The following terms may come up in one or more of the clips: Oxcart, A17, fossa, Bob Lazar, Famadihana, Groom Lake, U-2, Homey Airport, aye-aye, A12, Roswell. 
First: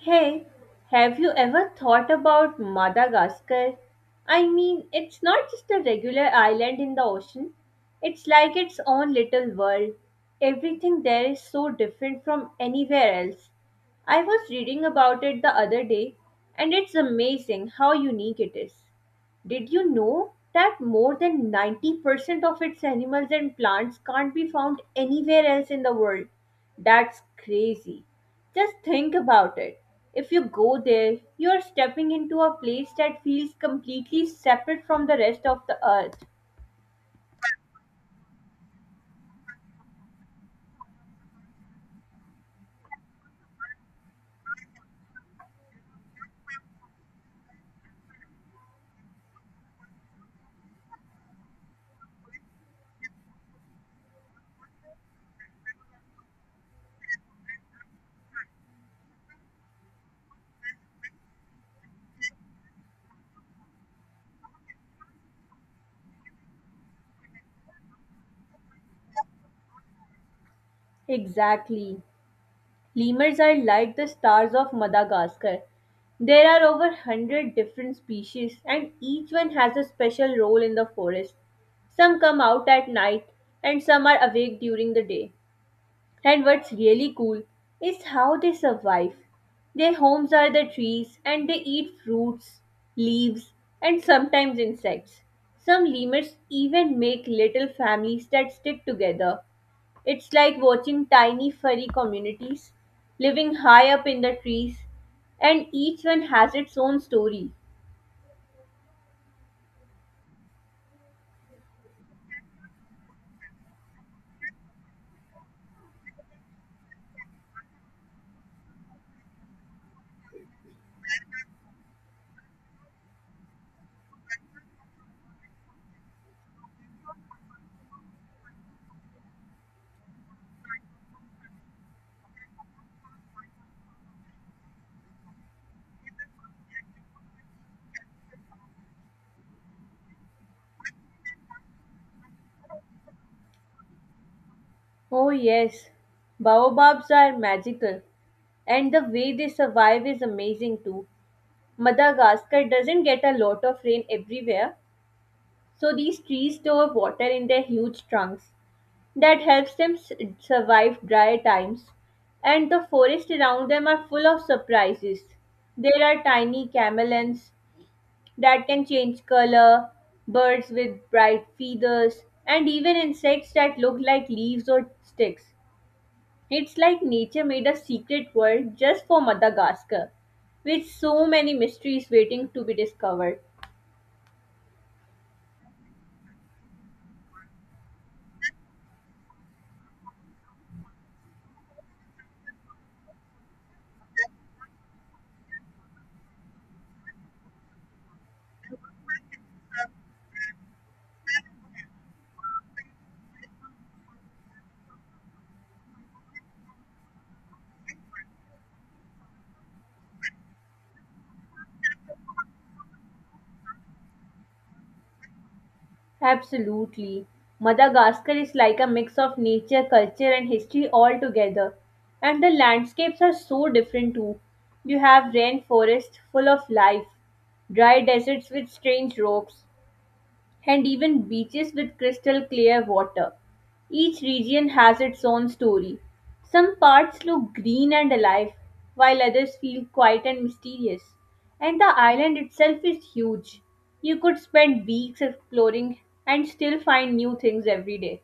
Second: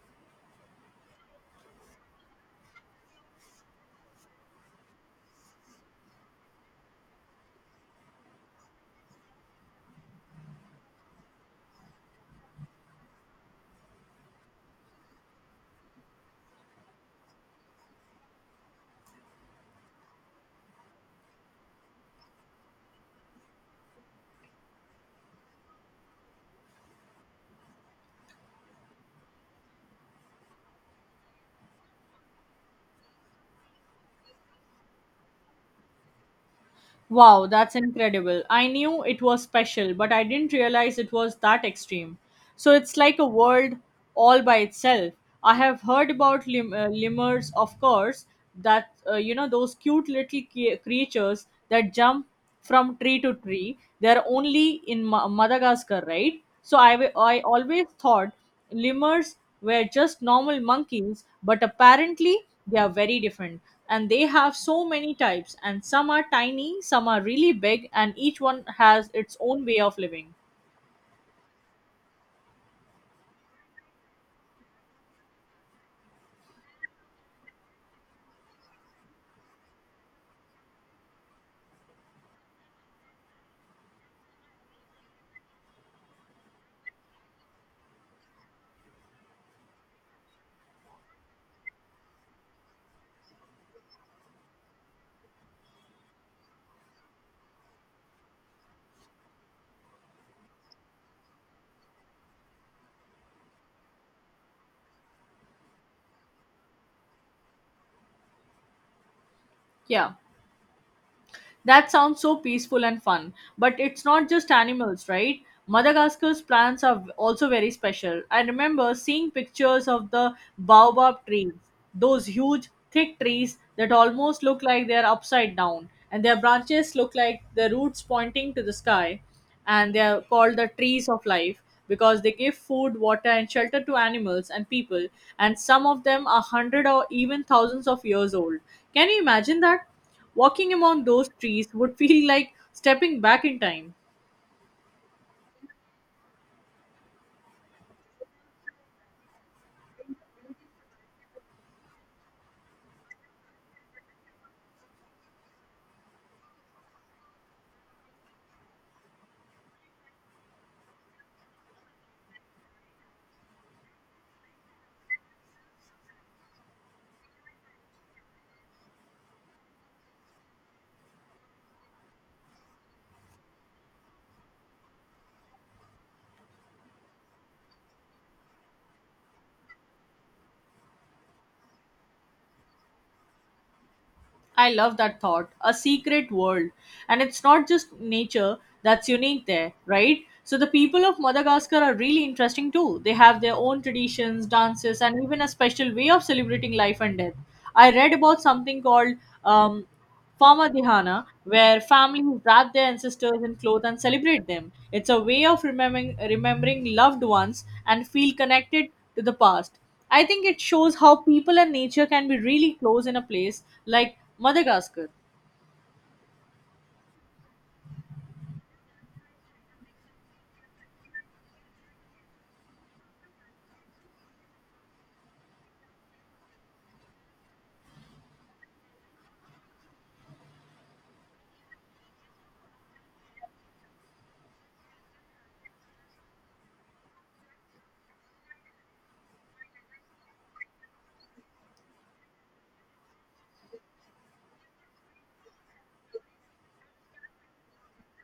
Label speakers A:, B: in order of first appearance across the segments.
A: Hey, have you ever thought about Madagascar? I mean, it's not just a regular island in the ocean, it's like its own little world. Everything there is so different from anywhere else. I was reading about it the other day, and it's amazing how unique it is. Did you know that more than 90% of its animals and plants can't be found anywhere else in the world? That's crazy. Just think about it. If you go there, you are stepping into a place that feels completely separate from the rest of the earth.
B: Wow, that's incredible. I knew it was special, but I didn't realize it was that extreme. So it's like a world all by itself. I have heard about lemurs, of course, those cute little creatures that jump from tree to tree. They're only in Madagascar, right? So I always thought lemurs were just normal monkeys, but apparently they are very different. And they have so many types, and some are tiny, some are really big, and each one has its own way of living.
A: Exactly. Lemurs are like the stars of Madagascar. There are over 100 different species, and each one has a special role in the forest. Some come out at night, and some are awake during the day. And what's really cool is how they survive. Their homes are the trees and they eat fruits, leaves, and sometimes insects. Some lemurs even make little families that stick together. It's like watching tiny furry communities living high up in the trees, and each one has its own story.
B: Yeah. That sounds so peaceful and fun. But it's not just animals, right? Madagascar's plants are also very special. I remember seeing pictures of the baobab trees, those huge, thick trees that almost look like they're upside down, and their branches look like the roots pointing to the sky. And they are called the trees of life because they give food, water, and shelter to animals and people. And some of them are hundred or even thousands of years old. Can you imagine that? Walking among those trees would feel like stepping back in time.
A: Oh, yes, baobabs are magical, and the way they survive is amazing too. Madagascar doesn't get a lot of rain everywhere, so these trees store water in their huge trunks. That helps them survive dry times. And the forests around them are full of surprises. There are tiny chameleons that can change color, birds with bright feathers, and even insects that look like leaves or sticks. It's like nature made a secret world just for Madagascar, with so many mysteries waiting to be discovered.
B: I love that thought, a secret world. And it's not just nature that's unique there, right? So the people of Madagascar are really interesting too. They have their own traditions, dances, and even a special way of celebrating life and death. I read about something called um, Former Dihana, where families wrap their ancestors in cloth and celebrate them. It's a way of remembering loved ones and feel connected to the past. I think it shows how people and nature can be really close in a place like Madagascar.
A: Absolutely. Madagascar is like a mix of nature, culture, and history all together. And the landscapes are so different too. You have rainforests full of life, dry deserts with strange rocks, and even beaches with crystal clear water. Each region has its own story. Some parts look green and alive, while others feel quiet and mysterious. And the island itself is huge. You could spend weeks exploring and still find new things every day.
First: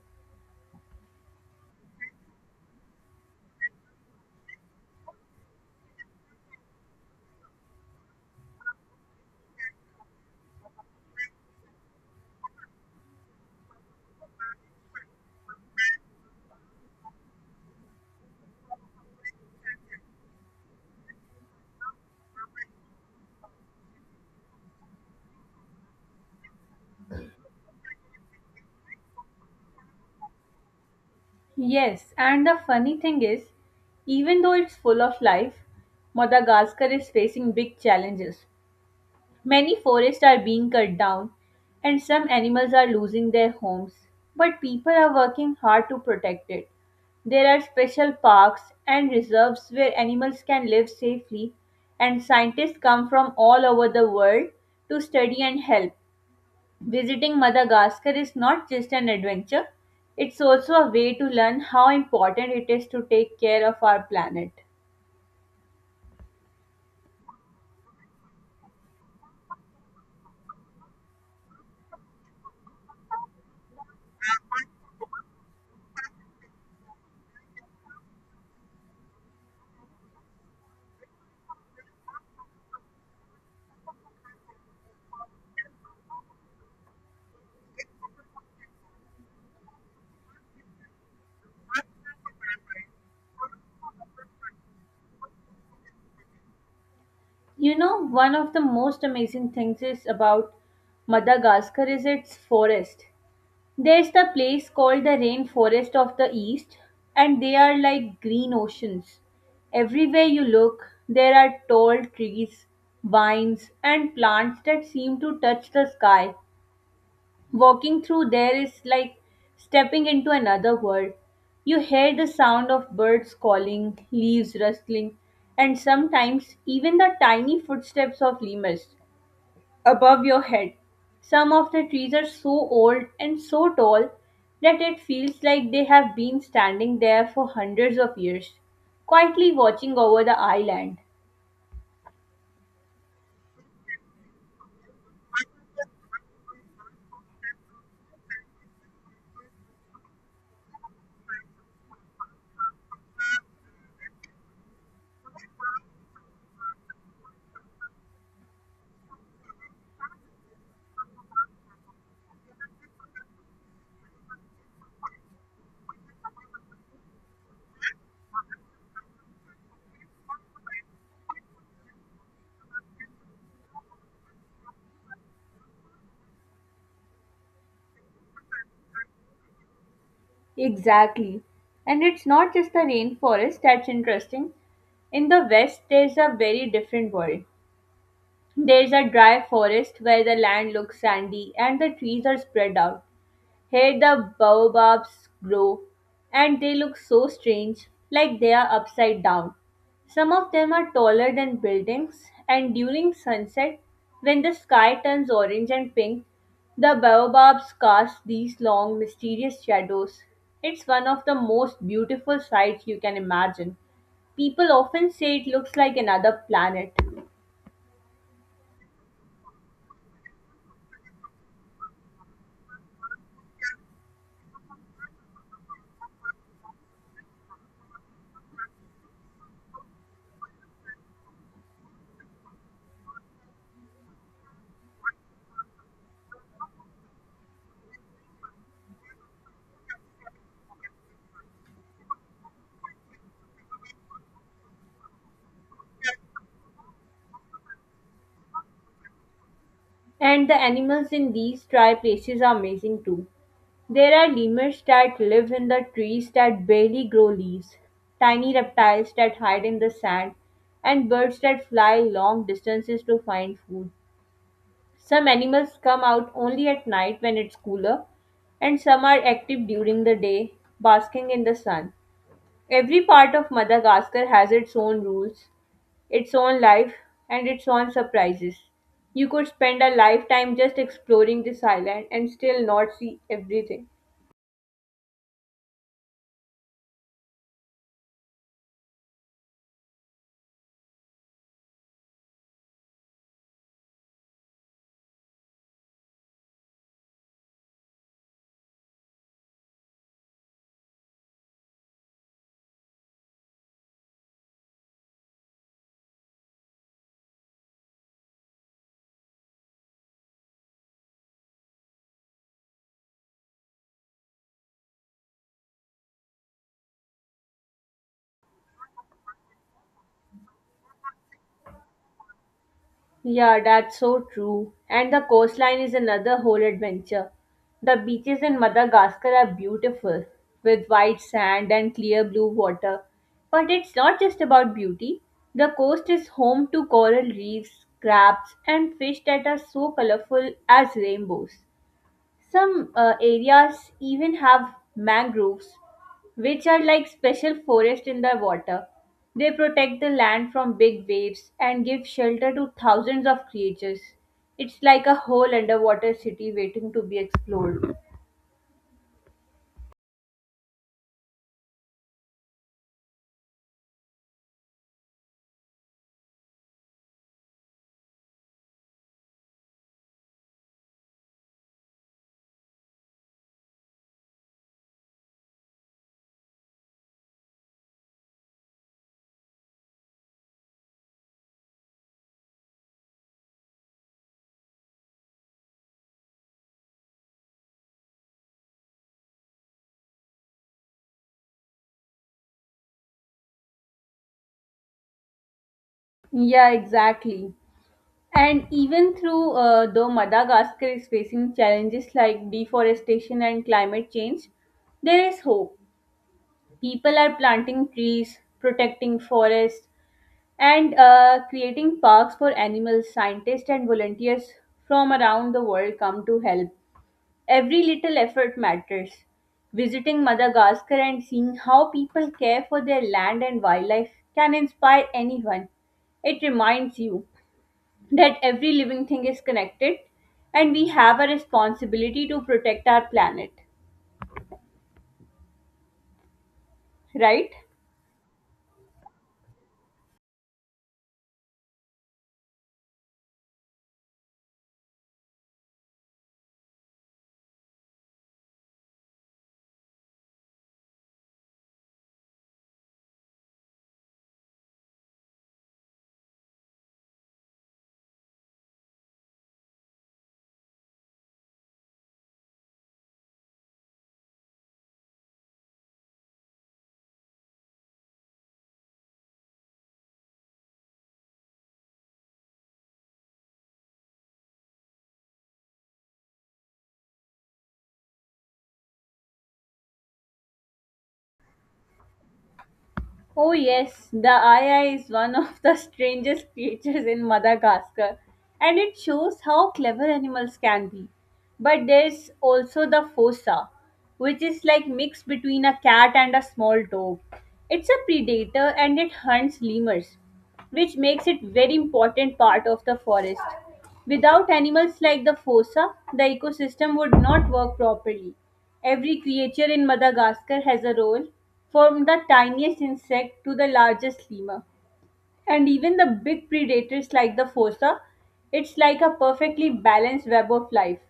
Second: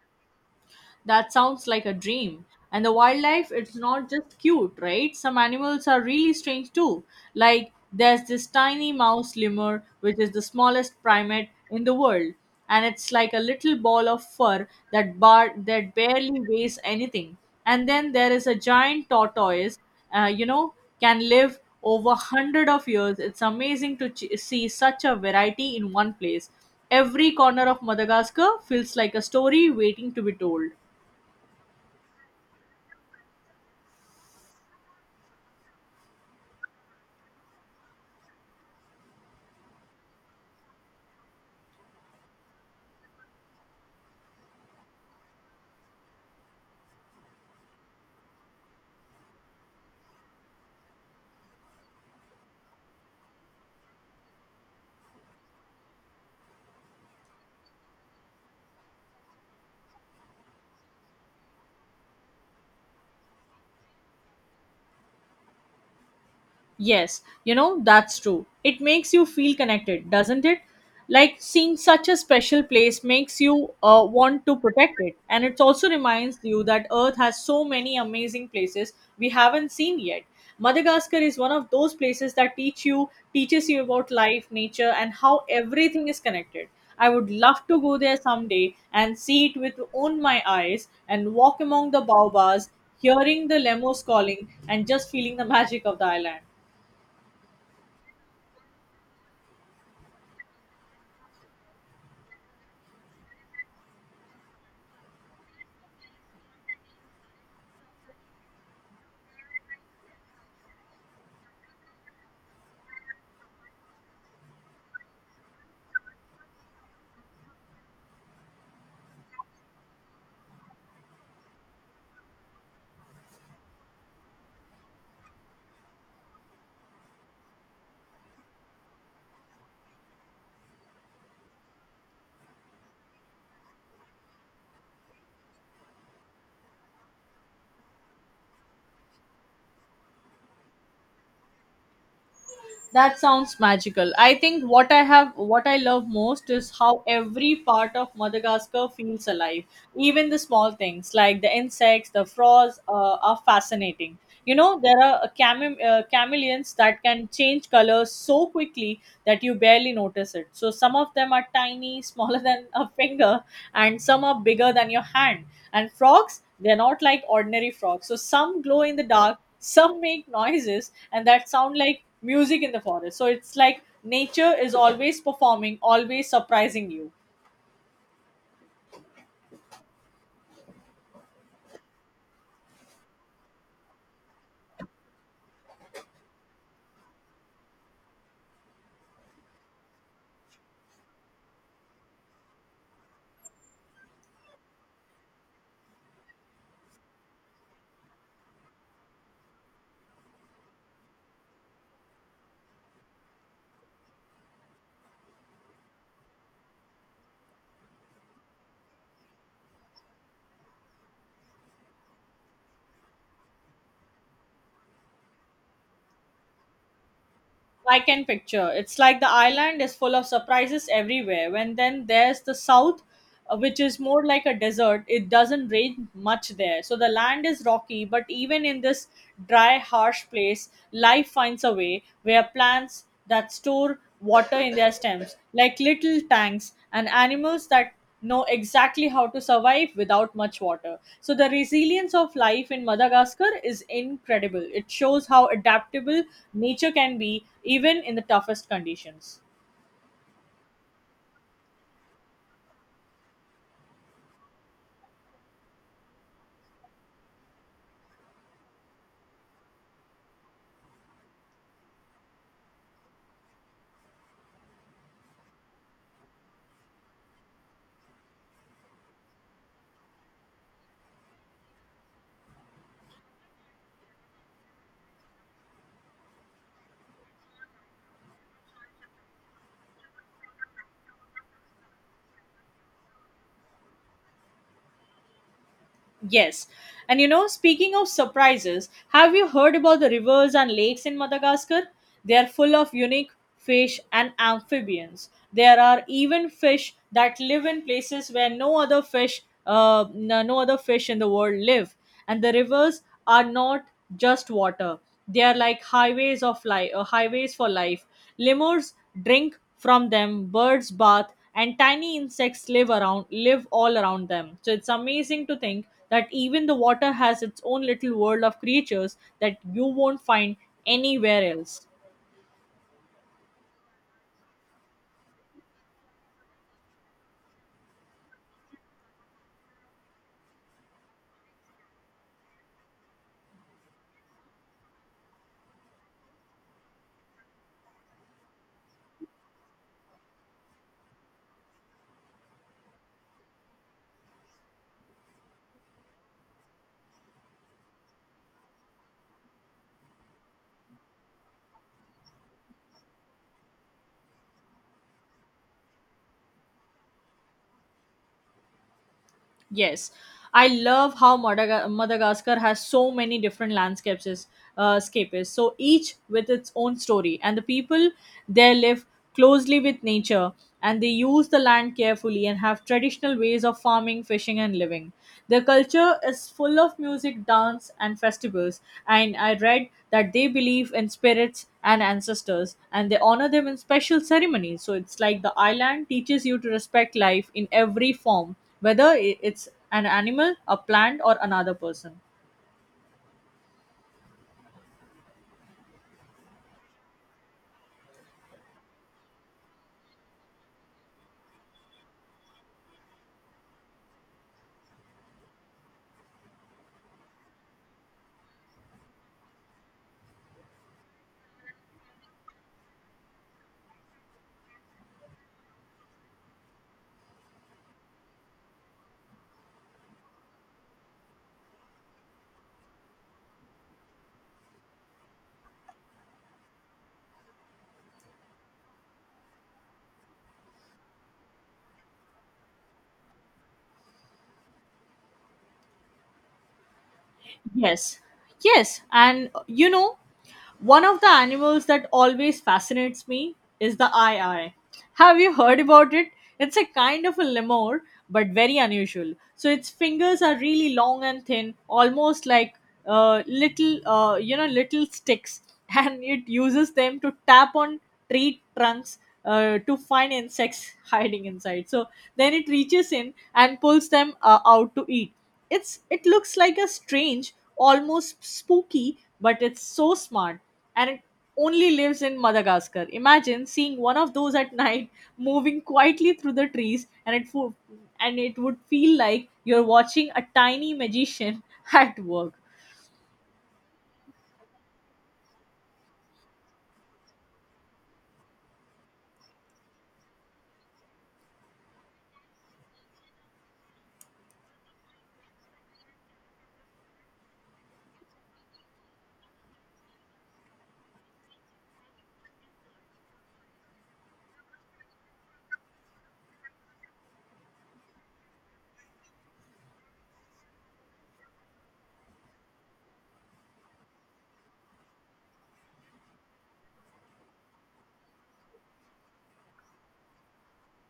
B: That sounds like a dream. And the wildlife, it's not just cute, right? Some animals are really strange too. Like there's this tiny mouse lemur, which is the smallest primate in the world, and it's like a little ball of fur that barely weighs anything. And then there is a giant tortoise, uh, you know, can live over hundred of years. It's amazing to see such a variety in one place. Every corner of Madagascar feels like a story waiting to be told.
A: Yes, and the funny thing is, even though it's full of life, Madagascar is facing big challenges. Many forests are being cut down and some animals are losing their homes, but people are working hard to protect it. There are special parks and reserves where animals can live safely, and scientists come from all over the world to study and help. Visiting Madagascar is not just an adventure, it's also a way to learn how important it is to take care of our planet.
B: Yes, you know, that's true. It makes you feel connected, doesn't it? Like seeing such a special place makes you want to protect it. And it also reminds you that Earth has so many amazing places we haven't seen yet. Madagascar is one of those places that teaches you about life, nature, and how everything is connected. I would love to go there someday and see it with own my eyes and walk among the baobabs, hearing the lemos calling and just feeling the magic of the island.
A: You know, one of the most amazing things is about Madagascar is its forest. There's the place called the rainforest of the east, and they are like green oceans. Everywhere you look, there are tall trees, vines, and plants that seem to touch the sky. Walking through there is like stepping into another world. You hear the sound of birds calling, leaves rustling, and sometimes even the tiny footsteps of lemurs above your head. Some of the trees are so old and so tall that it feels like they have been standing there for hundreds of years, quietly watching over the island.
B: That sounds magical. I think what I love most is how every part of Madagascar feels alive. Even the small things like the insects, the frogs are fascinating. You know, there are chameleons that can change colors so quickly that you barely notice it. So some of them are tiny, smaller than a finger, and some are bigger than your hand. And frogs, they're not like ordinary frogs. So some glow in the dark, some make noises and that sound like music in the forest. So it's like nature is always performing, always surprising you.
A: Exactly. And it's not just the rainforest that's interesting. In the west, there's a very different world. There's a dry forest where the land looks sandy and the trees are spread out. Here the baobabs grow and they look so strange, like they are upside down. Some of them are taller than buildings, and during sunset, when the sky turns orange and pink, the baobabs cast these long, mysterious shadows. It's one of the most beautiful sights you can imagine. People often say it looks like another planet.
B: I can picture It's like the island is full of surprises everywhere. When then there's the south, which is more like a desert. It doesn't rain much there, so the land is rocky, but even in this dry, harsh place, life finds a way, where plants that store water in their stems like little tanks and animals that know exactly how to survive without much water. So, the resilience of life in Madagascar is incredible. It shows how adaptable nature can be, even in the toughest conditions.
A: And the animals in these dry places are amazing too. There are lemurs that live in the trees that barely grow leaves, tiny reptiles that hide in the sand, and birds that fly long distances to find food. Some animals come out only at night when it's cooler, and some are active during the day, basking in the sun. Every part of Madagascar has its own rules, its own life, and its own surprises. You could spend a lifetime just exploring this island and still not see everything.
B: Yes. And you know, speaking of surprises, have you heard about the rivers and lakes in Madagascar? They are full of unique fish and amphibians. There are even fish that live in places where no other fish in the world live. And the rivers are not just water. They are like highways of life, highways for life. Lemurs drink from them, birds bath, and tiny insects live all around them. So it's amazing to think that even the water has its own little world of creatures that you won't find anywhere else.
A: Yeah, that's so true. And the coastline is another whole adventure. The beaches in Madagascar are beautiful, with white sand and clear blue water. But it's not just about beauty. The coast is home to coral reefs, crabs, and fish that are so colorful as rainbows. Some areas even have mangroves, which are like special forests in the water. They protect the land from big waves and give shelter to thousands of creatures. It's like a whole underwater city waiting to be explored.
B: Yes, I love how Madagascar has so many different landscapes, is- scape is. So each with its own story. And the people there live closely with nature, and they use the land carefully and have traditional ways of farming, fishing, and living. Their culture is full of music, dance, and festivals. And I read that they believe in spirits and ancestors and they honor them in special ceremonies. So it's like the island teaches you to respect life in every form, whether it's an animal, a plant, or another person.
A: Yeah, exactly. And even through though Madagascar is facing challenges like deforestation and climate change, there is hope. People are planting trees, protecting forests, and creating parks for animals, scientists, and volunteers from around the world come to help. Every little effort matters. Visiting Madagascar and seeing how people care for their land and wildlife can inspire anyone. It reminds you that every living thing is connected and we have a responsibility to protect our planet, right?
B: Yes, yes, and one of the animals that always fascinates me is the eye eye. Have you heard about it? It's a kind of a lemur, but very unusual. So its fingers are really long and thin, almost like little, little sticks, and it uses them to tap on tree trunks. To find insects hiding inside. So then it reaches in and pulls them out to eat. It looks like a strange, almost spooky, but it's so smart, and it only lives in Madagascar. Imagine seeing one of those at night moving quietly through the trees, and it would feel like you're watching a tiny magician at work.
A: Oh yes, the Aya is one of the strangest creatures in Madagascar, and it shows how clever animals can be. But there's also the fossa, which is like mix between a cat and a small dog. It's a predator and it hunts lemurs, which makes it very important part of the forest. Without animals like the fossa, the ecosystem would not work properly. Every creature in Madagascar has a role, from the tiniest insect to the largest lemur. And even the big predators like the fossa, it's like a perfectly balanced web of life.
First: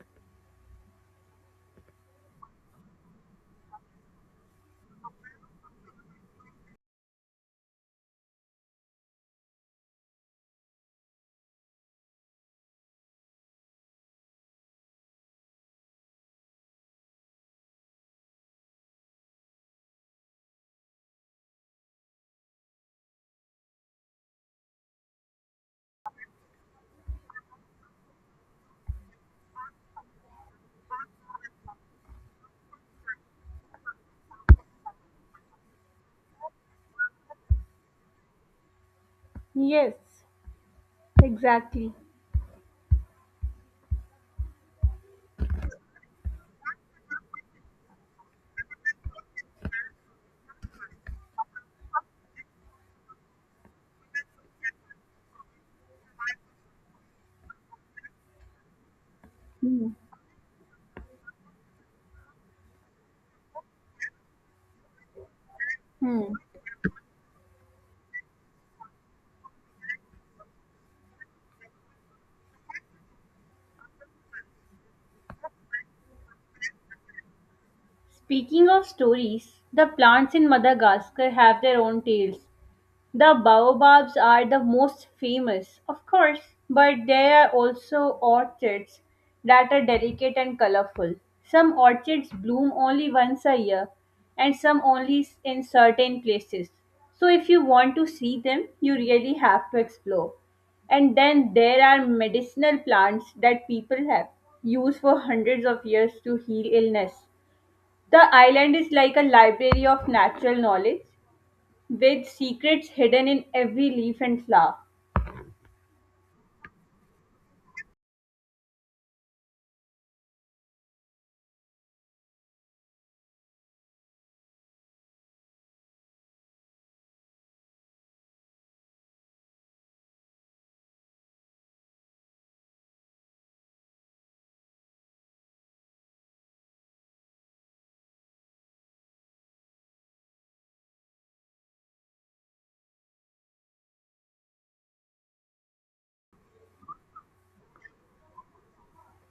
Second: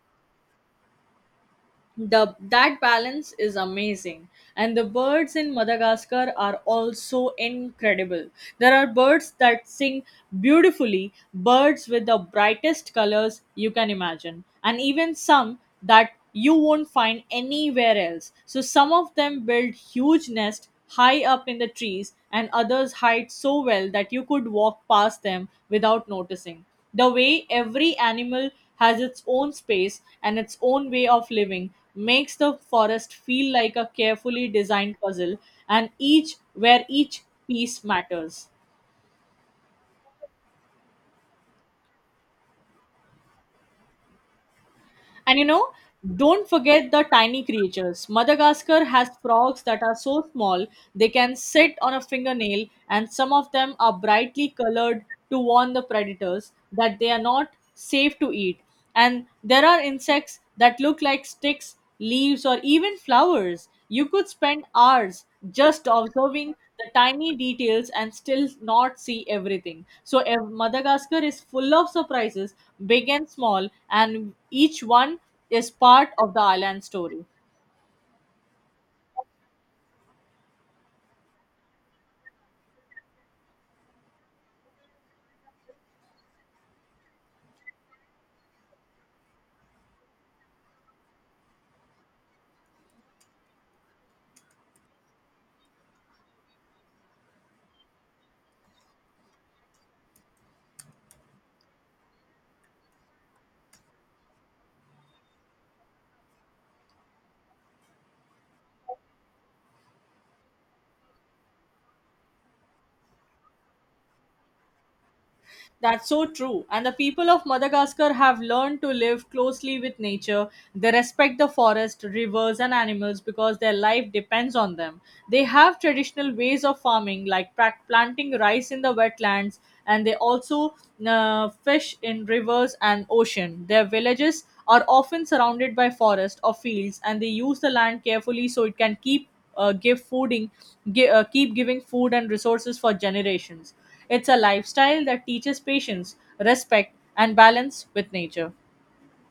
B: The that balance is amazing, and the birds in Madagascar are also incredible. There are birds that sing beautifully, birds with the brightest colors you can imagine, and even some that you won't find anywhere else. So some of them build huge nests high up in the trees, and others hide so well that you could walk past them without noticing. The way every animal has its own space and its own way of living makes the forest feel like a carefully designed puzzle, and each where each piece matters.
A: Yes, exactly.
B: And you know, don't forget the tiny creatures. Madagascar has frogs that are so small they can sit on a fingernail, and some of them are brightly colored to warn the predators that they are not safe to eat. And there are
A: Hmm.
B: insects that look like sticks, leaves, or even flowers. You could spend hours just
A: Hmm.
B: observing the tiny details and still not see everything. So, Madagascar is full of surprises, big and small, and each one is part of the island story.
A: Speaking of stories, the plants in Madagascar have their own tales. The baobabs are the most famous, of course, but there are also orchids that are delicate and colorful. Some orchids bloom only once a year and some only in certain places. So, if you want to see them, you really have to explore. And then there are medicinal plants that people have used for hundreds of years to heal illness. The island is like a library of natural knowledge with secrets hidden in every leaf and flower.
B: That's so true. And the people of Madagascar have learned to live closely with nature. They respect the forest, rivers, and animals because their life depends on them. They have traditional ways of farming, like planting rice in the wetlands, and they also fish in rivers and ocean. Their villages are often surrounded by forest or fields, and they use the land carefully so it can uh, give fooding, keep giving food and resources for generations. It's a lifestyle that teaches patience, respect, and balance with nature.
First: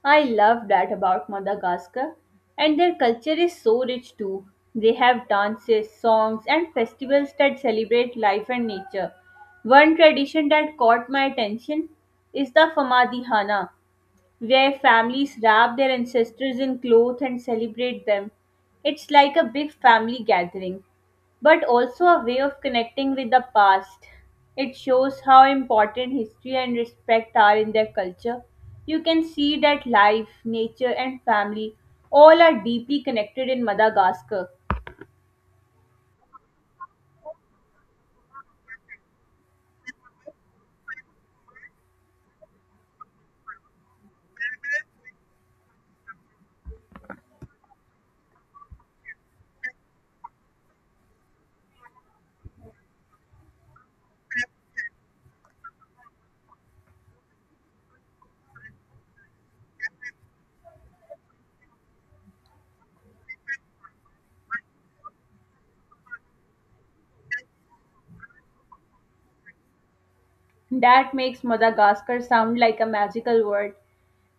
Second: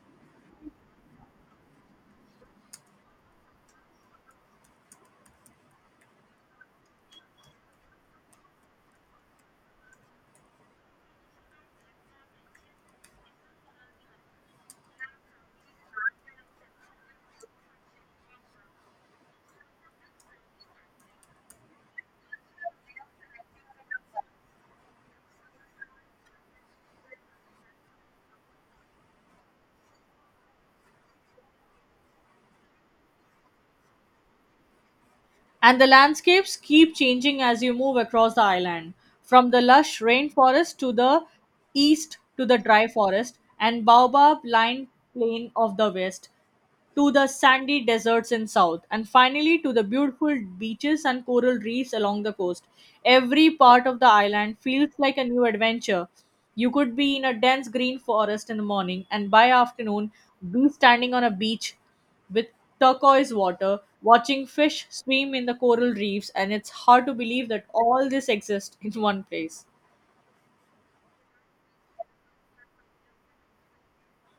A: I love that about Madagascar. And their culture is so rich too. They have dances, songs, and festivals that celebrate life and nature. One tradition that caught my attention is the Famadihana, where families wrap their ancestors in cloth and celebrate them. It's like a big family gathering, but also a way of connecting with the past. It shows how important history and respect are in their culture. You can see that life, nature, and family all are deeply connected in Madagascar.
B: And the landscapes keep changing as you move across the island, from the lush rainforest to the east, to the dry forest and baobab lined plain of the west, to the sandy deserts in south, and finally to the beautiful beaches and coral reefs along the coast. Every part of the island feels like a new adventure. You could be in a dense green forest in the morning, and by afternoon be standing on a beach with turquoise water, watching fish swim in the coral reefs. And it's hard to believe that all this exists in one place.
A: That makes Madagascar sound like a magical world.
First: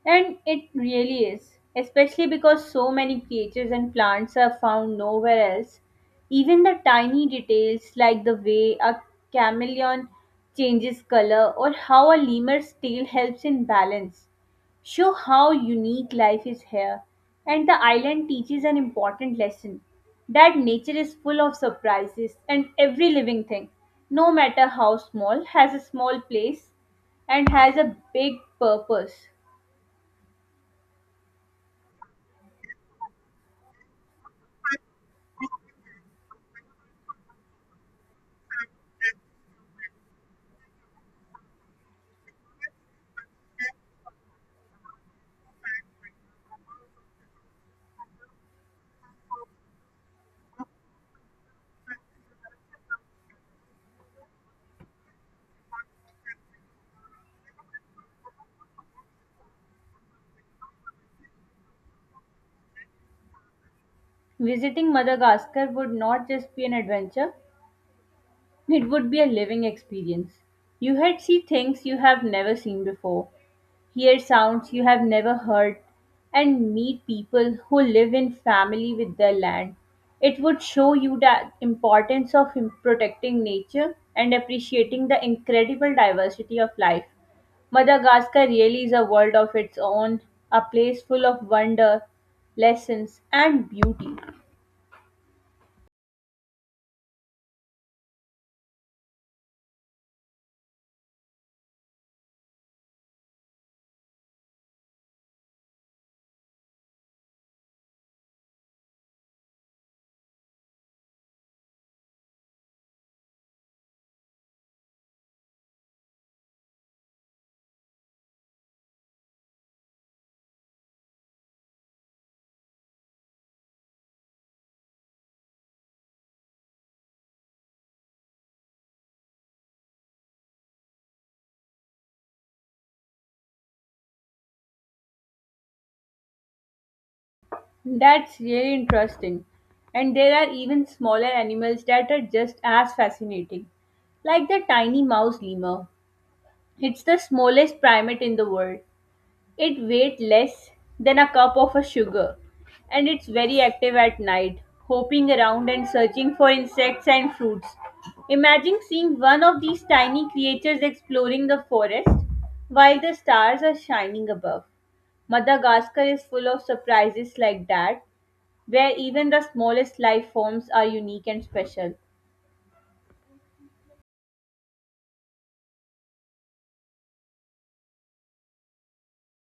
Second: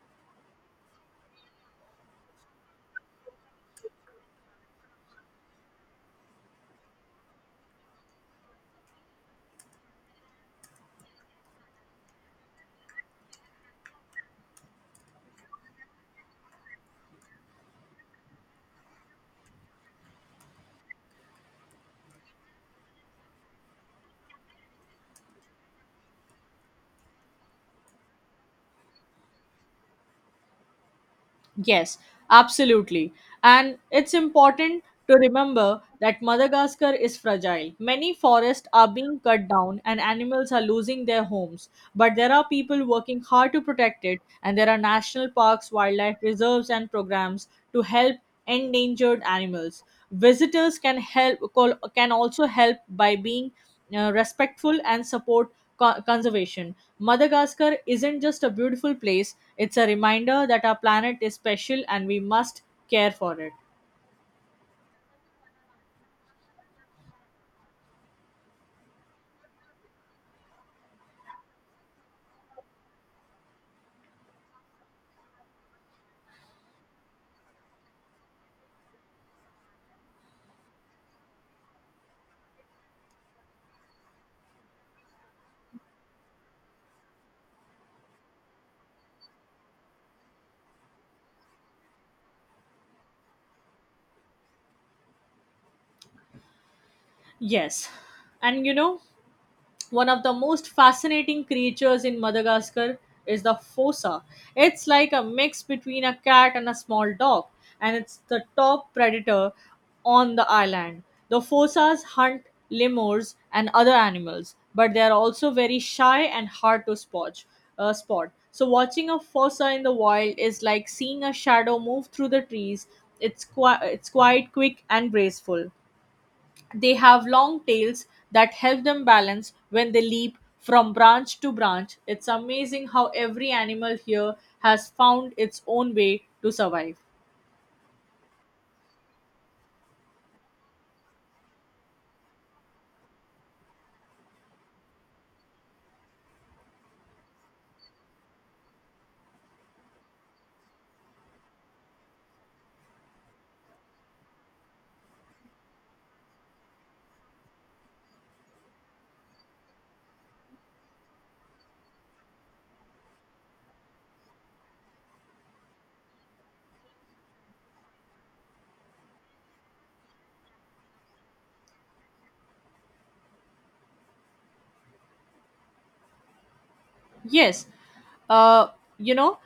A: And it really is, especially because so many creatures and plants are found nowhere else. Even the tiny details like the way a chameleon changes color or how a lemur's tail helps in balance show how unique life is here. And the island teaches an important lesson that nature is full of surprises and every living thing, no matter how small, has a small place and has a big purpose.
B: Yes, absolutely. And it's important to remember that Madagascar is fragile. Many forests are being cut down and animals are losing their homes. But there are people working hard to protect it, and there are national parks, wildlife reserves, and programs to help endangered animals. Visitors can also help by being respectful and support conservation. Madagascar isn't just a beautiful place, it's a reminder that our planet is special and we must care for it.
A: Visiting Madagascar would not just be an adventure, it would be a living experience. You had see things you have never seen before, hear sounds you have never heard, and meet people who live in family with their land. It would show you the importance of protecting nature and appreciating the incredible diversity of life. Madagascar really is a world of its own, a place full of wonder, lessons, and beauty.
B: Yes. And you know, one of the most fascinating creatures in Madagascar is the fossa. It's like a mix between a cat and a small dog, and it's the top predator on the island. The fossas hunt lemurs and other animals, but they are also very shy and hard to spot. So watching a fossa in the wild is like seeing a shadow move through the trees. It's quite quick and graceful. They have long tails that help them balance when they leap from branch to branch. It's amazing how every animal here has found its own way to survive.
A: That's really interesting. And there are even smaller animals that are just as fascinating, like the tiny mouse lemur. It's the smallest primate in the world. It weighs less than a cup of a sugar, and it's very active at night, hopping around and searching for insects and fruits. Imagine seeing one of these tiny creatures exploring the forest while the stars are shining above. Madagascar is full of surprises like that where even the smallest life forms are unique and special.
B: Yes, uh, you know,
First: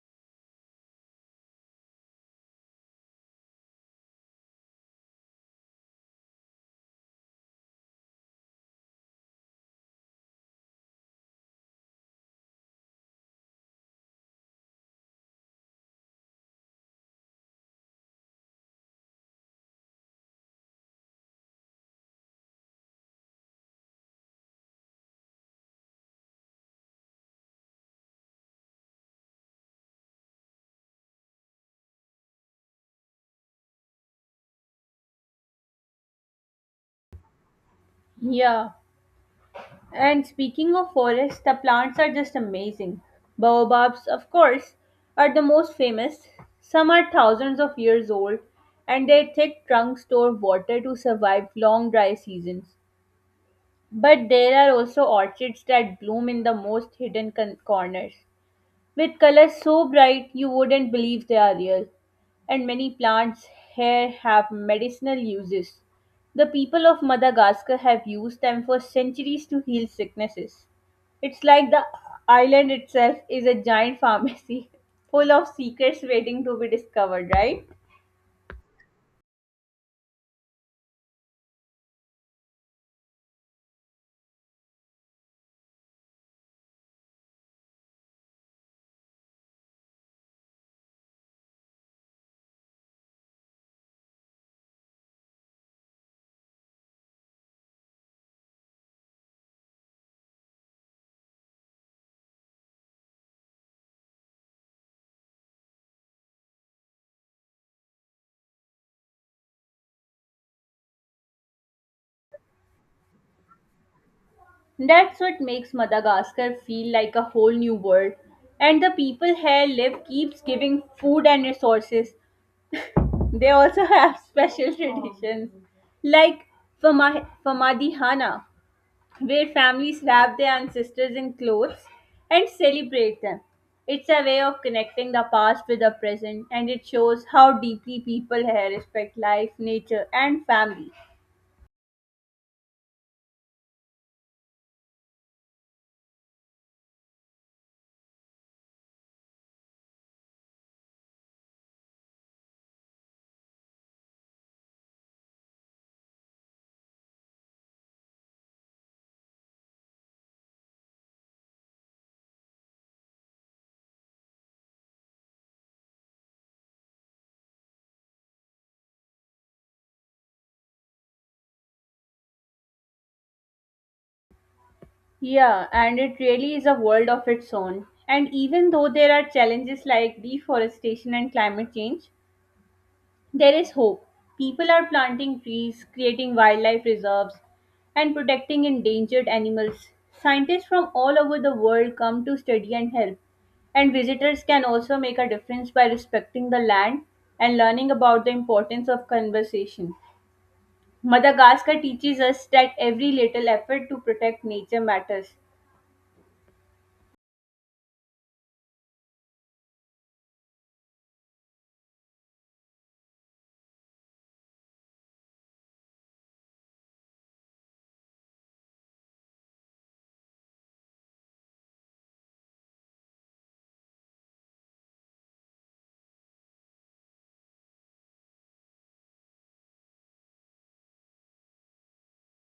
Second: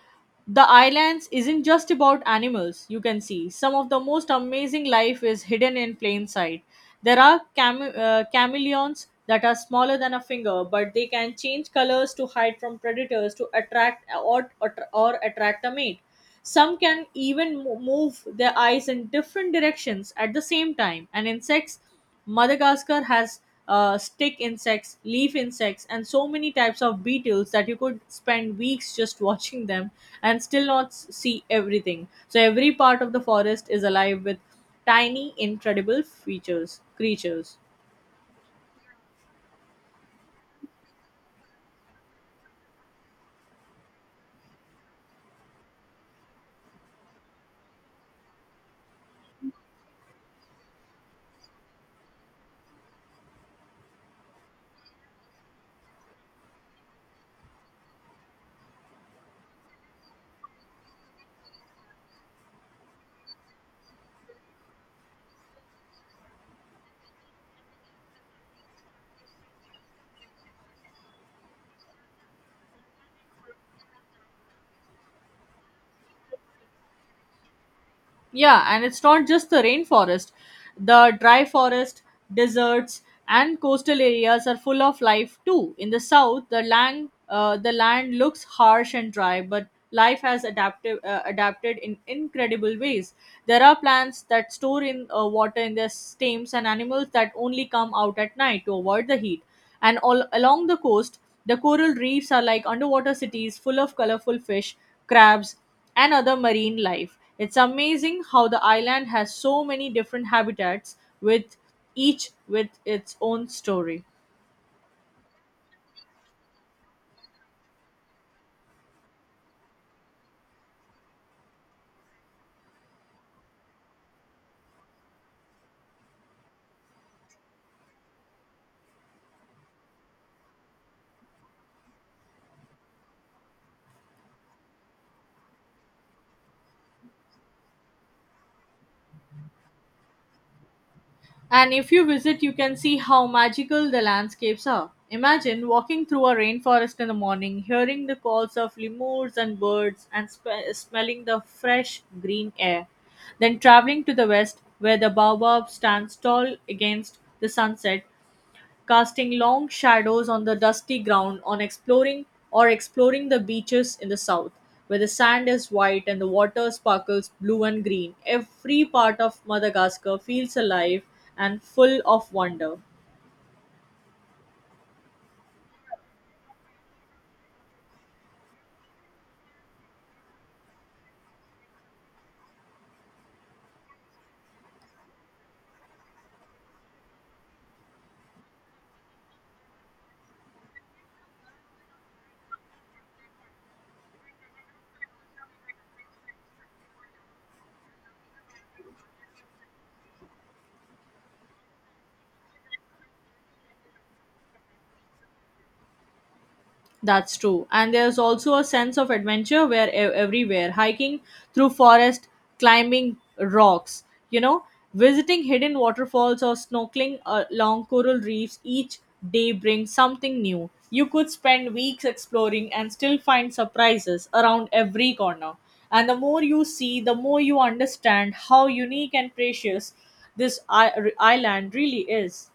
B: the islands isn't just about animals, you can see. Some of the most amazing life is hidden in plain sight. There are chameleons that are smaller than a finger, but they can change colors to hide from predators to attract or attract a mate. Some can even move their eyes in different directions at the same time. And insects, Madagascar has stick insects, leaf insects, and so many types of beetles that you could spend weeks just watching them and still not see everything. So every part of the forest is alive with tiny, incredible features, creatures.
A: Yeah, and speaking of forests, the plants are just amazing. Baobabs, of course, are the most famous. Some are thousands of years old, and their thick trunks store water to survive long dry seasons. But there are also orchids that bloom in the most hidden corners, with colors so bright you wouldn't believe they are real. And many plants here have medicinal uses. The people of Madagascar have used them for centuries to heal sicknesses. It's like the island itself is a giant pharmacy full of secrets waiting to be discovered, right?
B: Yeah, and it's not just the rainforest. The dry forest, deserts, and coastal areas are full of life too. In the south, the land looks harsh and dry, but life has adapted in incredible ways. There are plants that store in water in their stems and animals that only come out at night to avoid the heat. And all along the coast, the coral reefs are like underwater cities full of colorful fish, crabs, and other marine life. It's amazing how the island has so many different habitats with each with its own story.
A: That's what makes Madagascar feel like a whole new world. And the people here live keeps giving food and resources. They also have special traditions like Famadihana, where families wrap their ancestors in clothes and celebrate them. It's a way of connecting the past with the present, and it shows how deeply people here respect life, nature, and family.
B: And if you visit, you can see how magical the landscapes are. Imagine walking through a rainforest in the morning, hearing the calls of lemurs and birds, and smelling the fresh green air. Then traveling to the west, where the baobab stands tall against the sunset, casting long shadows on the dusty ground on exploring the beaches in the south where the sand is white and the water sparkles blue and green. Every part of Madagascar feels alive and full of wonder.
A: Yeah, and it really is a world of its own. And even though there are challenges like deforestation and climate change, there is hope. People are planting trees, creating wildlife reserves, and protecting endangered animals. Scientists from all over the world come to study and help. And visitors can also make a difference by respecting the land and learning about the importance of conservation. Madagascar teaches us that every little effort to protect nature matters.
B: That's true. And there's also a sense of adventure where everywhere hiking through forest, climbing rocks, you know, visiting hidden waterfalls or snorkeling along coral reefs, each day brings something new. You could spend weeks exploring and still find surprises around every corner. And the more you see, the more you understand how unique and precious this island really is.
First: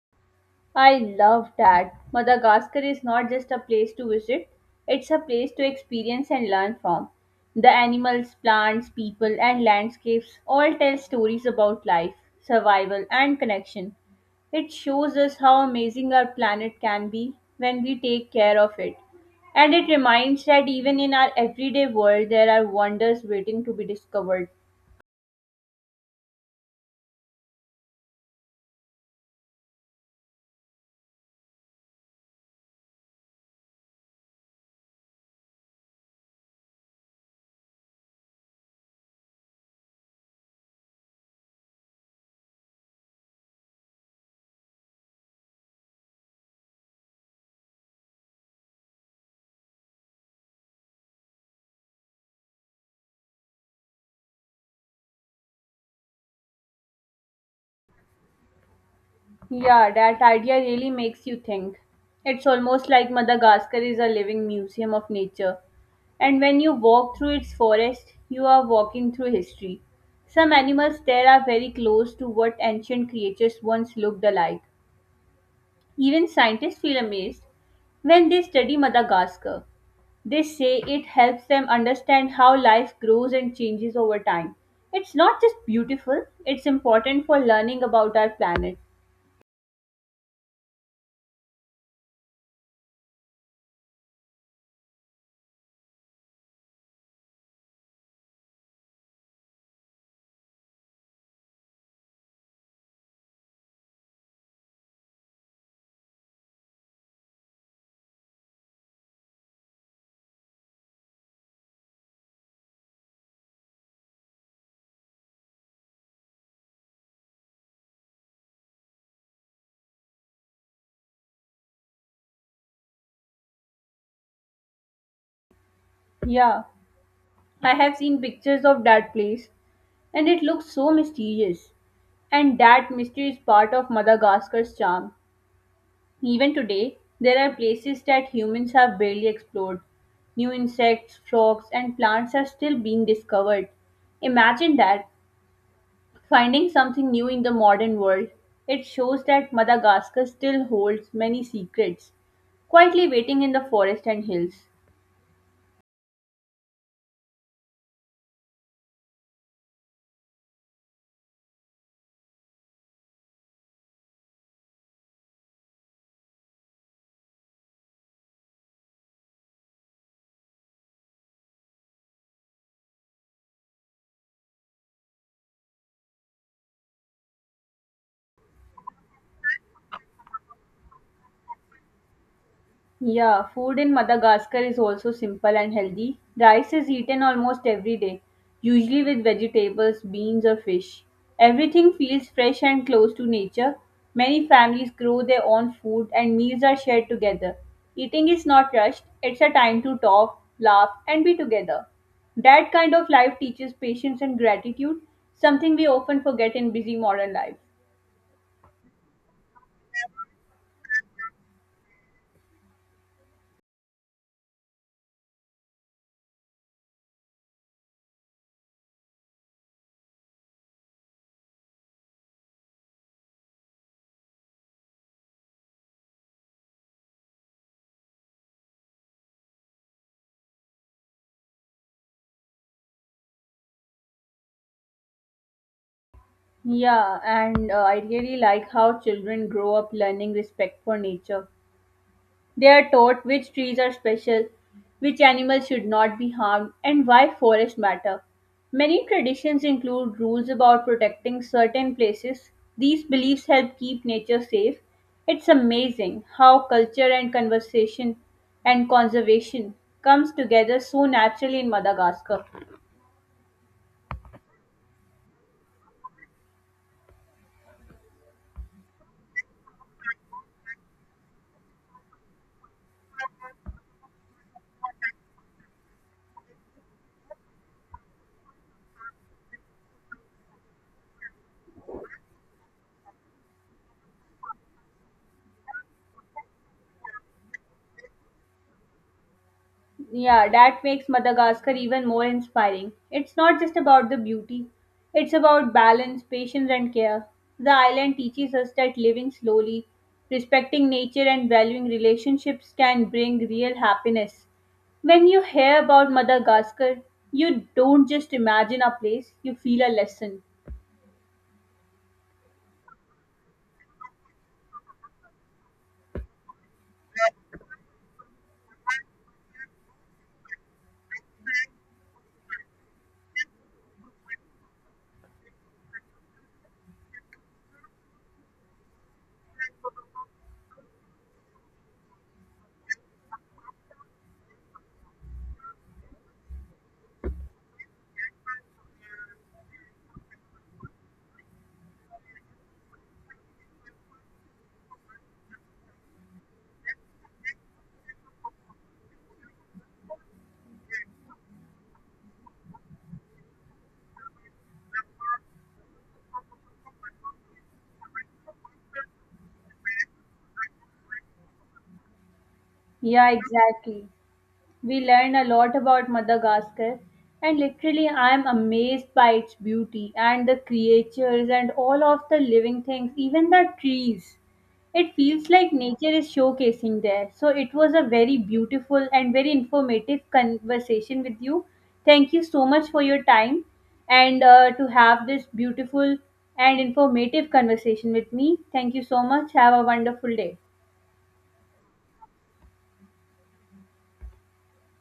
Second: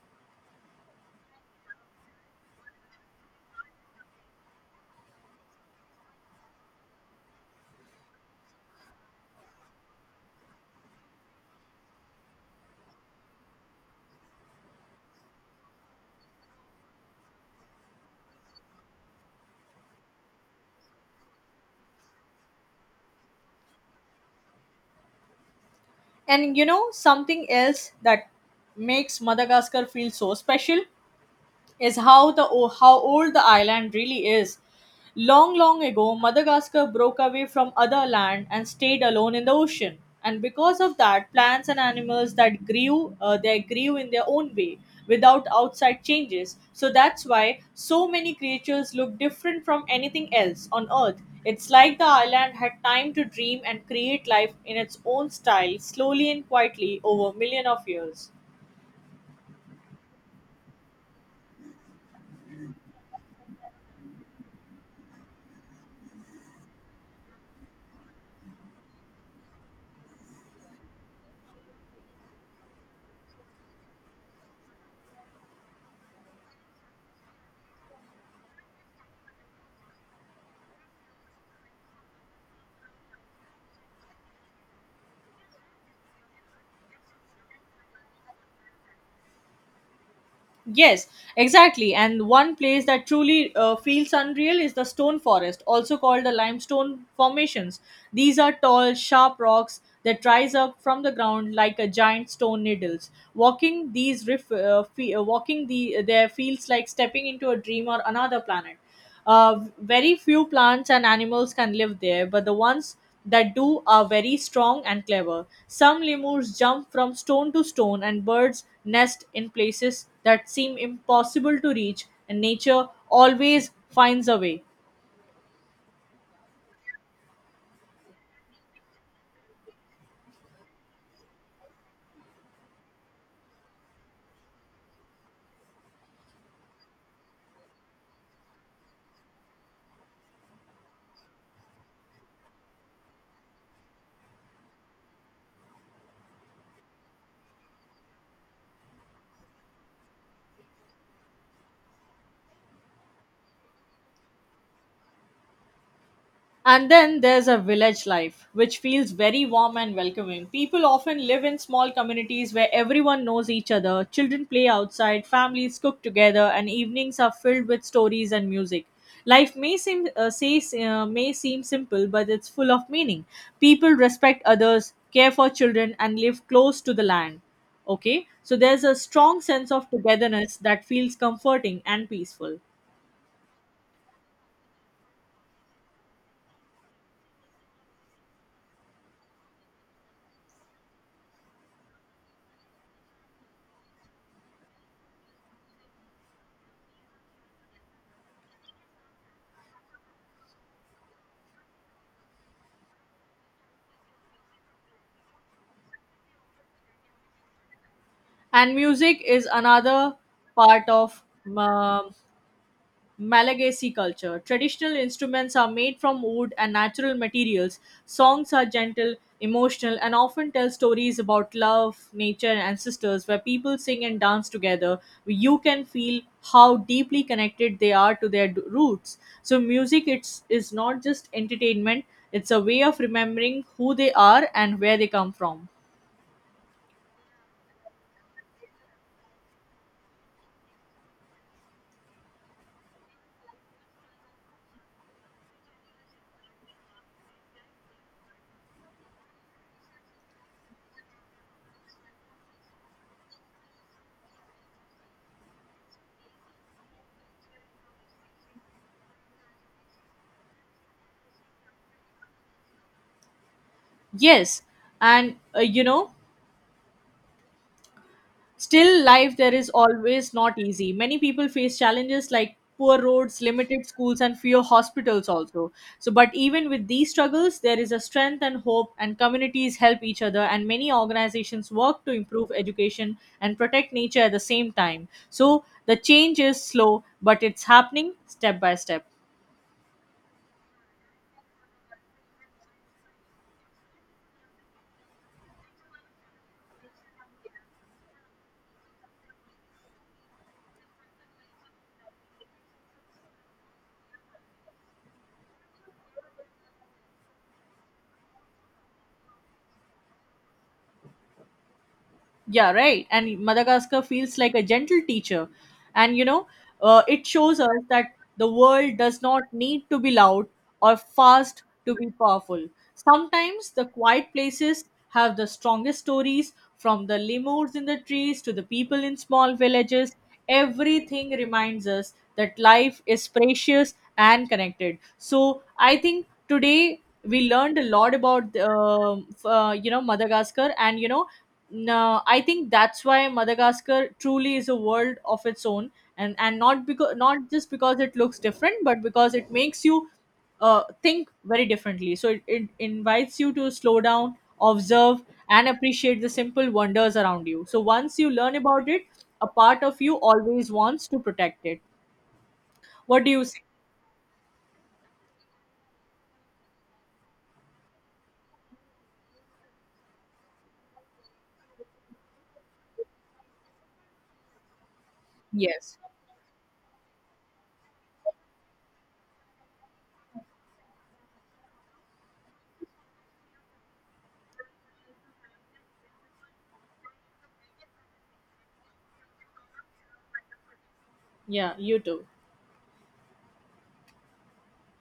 A: I love that. Madagascar is not just a place to visit, it's a place to experience and learn from. The animals, plants, people, and landscapes all tell stories about life, survival, and connection. It shows us how amazing our planet can be when we take care of it. And it reminds that even in our everyday world, there are wonders waiting to be discovered.
B: And you know something else that makes Madagascar feel so special? Is how how old the island really is. Long, long ago, Madagascar broke away from other land and stayed alone in the ocean. And because of that, plants and animals that grew, they grew in their own way without outside changes. So that's why so many creatures look different from anything else on Earth. It's like the island had time to dream and create life in its own style, slowly and quietly over million of years.
A: Yeah, that idea really makes you think. It's almost like Madagascar is a living museum of nature. And when you walk through its forest, you are walking through history. Some animals there are very close to what ancient creatures once looked alike. Even scientists feel amazed when they study Madagascar. They say it helps them understand how life grows and changes over time. It's not just beautiful, it's important for learning about our planet.
B: Yes, exactly. And one place that truly feels unreal is the stone forest, also called the limestone formations. These are tall, sharp rocks that rise up from the ground like a giant stone needles. Walking these riff, fe- walking the there feels like stepping into a dream or another planet. Very few plants and animals can live there, but the ones that do are very strong and clever. Some lemurs jump from stone to stone, and birds nest in places that seem impossible to reach, and nature always finds a way.
A: Yeah. I have seen pictures of that place and it looks so mysterious. And that mystery is part of Madagascar's charm. Even today, there are places that humans have barely explored. New insects, frogs, and plants are still being discovered. Imagine that, finding something new in the modern world. It shows that Madagascar still holds many secrets, quietly waiting in the forest and hills.
B: And then there's a village life, which feels very warm and welcoming. People often live in small communities where everyone knows each other, children play outside, families cook together, and evenings are filled with stories and music. Life may seem simple, but it's full of meaning. People respect others, care for children, and live close to the land. Okay, so there's a strong sense of togetherness that feels comforting and peaceful.
A: Yeah, food in Madagascar is also simple and healthy. Rice is eaten almost every day, usually with vegetables, beans, or fish. Everything feels fresh and close to nature. Many families grow their own food and meals are shared together. Eating is not rushed, it's a time to talk, laugh, and be together. That kind of life teaches patience and gratitude, something we often forget in busy modern life.
B: And music is another part of um Malagasy culture. Traditional instruments are made from wood and natural materials. Songs are gentle, emotional, and often tell stories about love, nature, and ancestors where people sing and dance together. You can feel how deeply connected they are to their roots. So, music is not just entertainment, it's a way of remembering who they are and where they come from.
A: Yeah, and I really like how children grow up learning respect for nature. They are taught which trees are special, which animals should not be harmed, and why forests matter. Many traditions include rules about protecting certain places. These beliefs help keep nature safe. It's amazing how culture and conversation and conservation comes together so naturally in Madagascar.
B: Yes, and you know, still, life there is always not easy. Many people face challenges like poor roads, limited schools, and fewer hospitals also. So, but even with these struggles, there is a strength and hope, and communities help each other, and many organizations work to improve education and protect nature at the same time. So, the change is slow, but it's happening step by step.
A: Yeah, that makes Madagascar even more inspiring. It's not just about the beauty, it's about balance, patience, and care. The island teaches us that living slowly, respecting nature, and valuing relationships can bring real happiness. When you hear about Madagascar, you don't just imagine a place, you feel a lesson.
B: Yeah, right. And Madagascar feels like a gentle teacher. And you know, it shows us that the world does not need to be loud or fast to be powerful. Sometimes the quiet places have the strongest stories from the lemurs in the trees to the people in small villages. Everything reminds us that life is precious and connected. So I think today we learned a lot about you know, Madagascar. And you know no, I think that's why Madagascar truly is a world of its own, and not because, not just because it looks different, but because it makes you think very differently. So it invites you to slow down, observe, and appreciate the simple wonders around you. So once you learn about it, a part of you always wants to protect it. What
A: Yeah,
B: do you say?
A: exactly. We learn a lot about Madagascar, and literally, I am amazed by its beauty and the creatures and all of the living things, even the trees. It feels like
B: Yes.
A: nature is showcasing there. So, it was a very beautiful and very informative conversation with you. Thank you so much for your time and to have this beautiful and informative conversation with me. Thank you so much. Have a wonderful day.
B: Yeah, you too.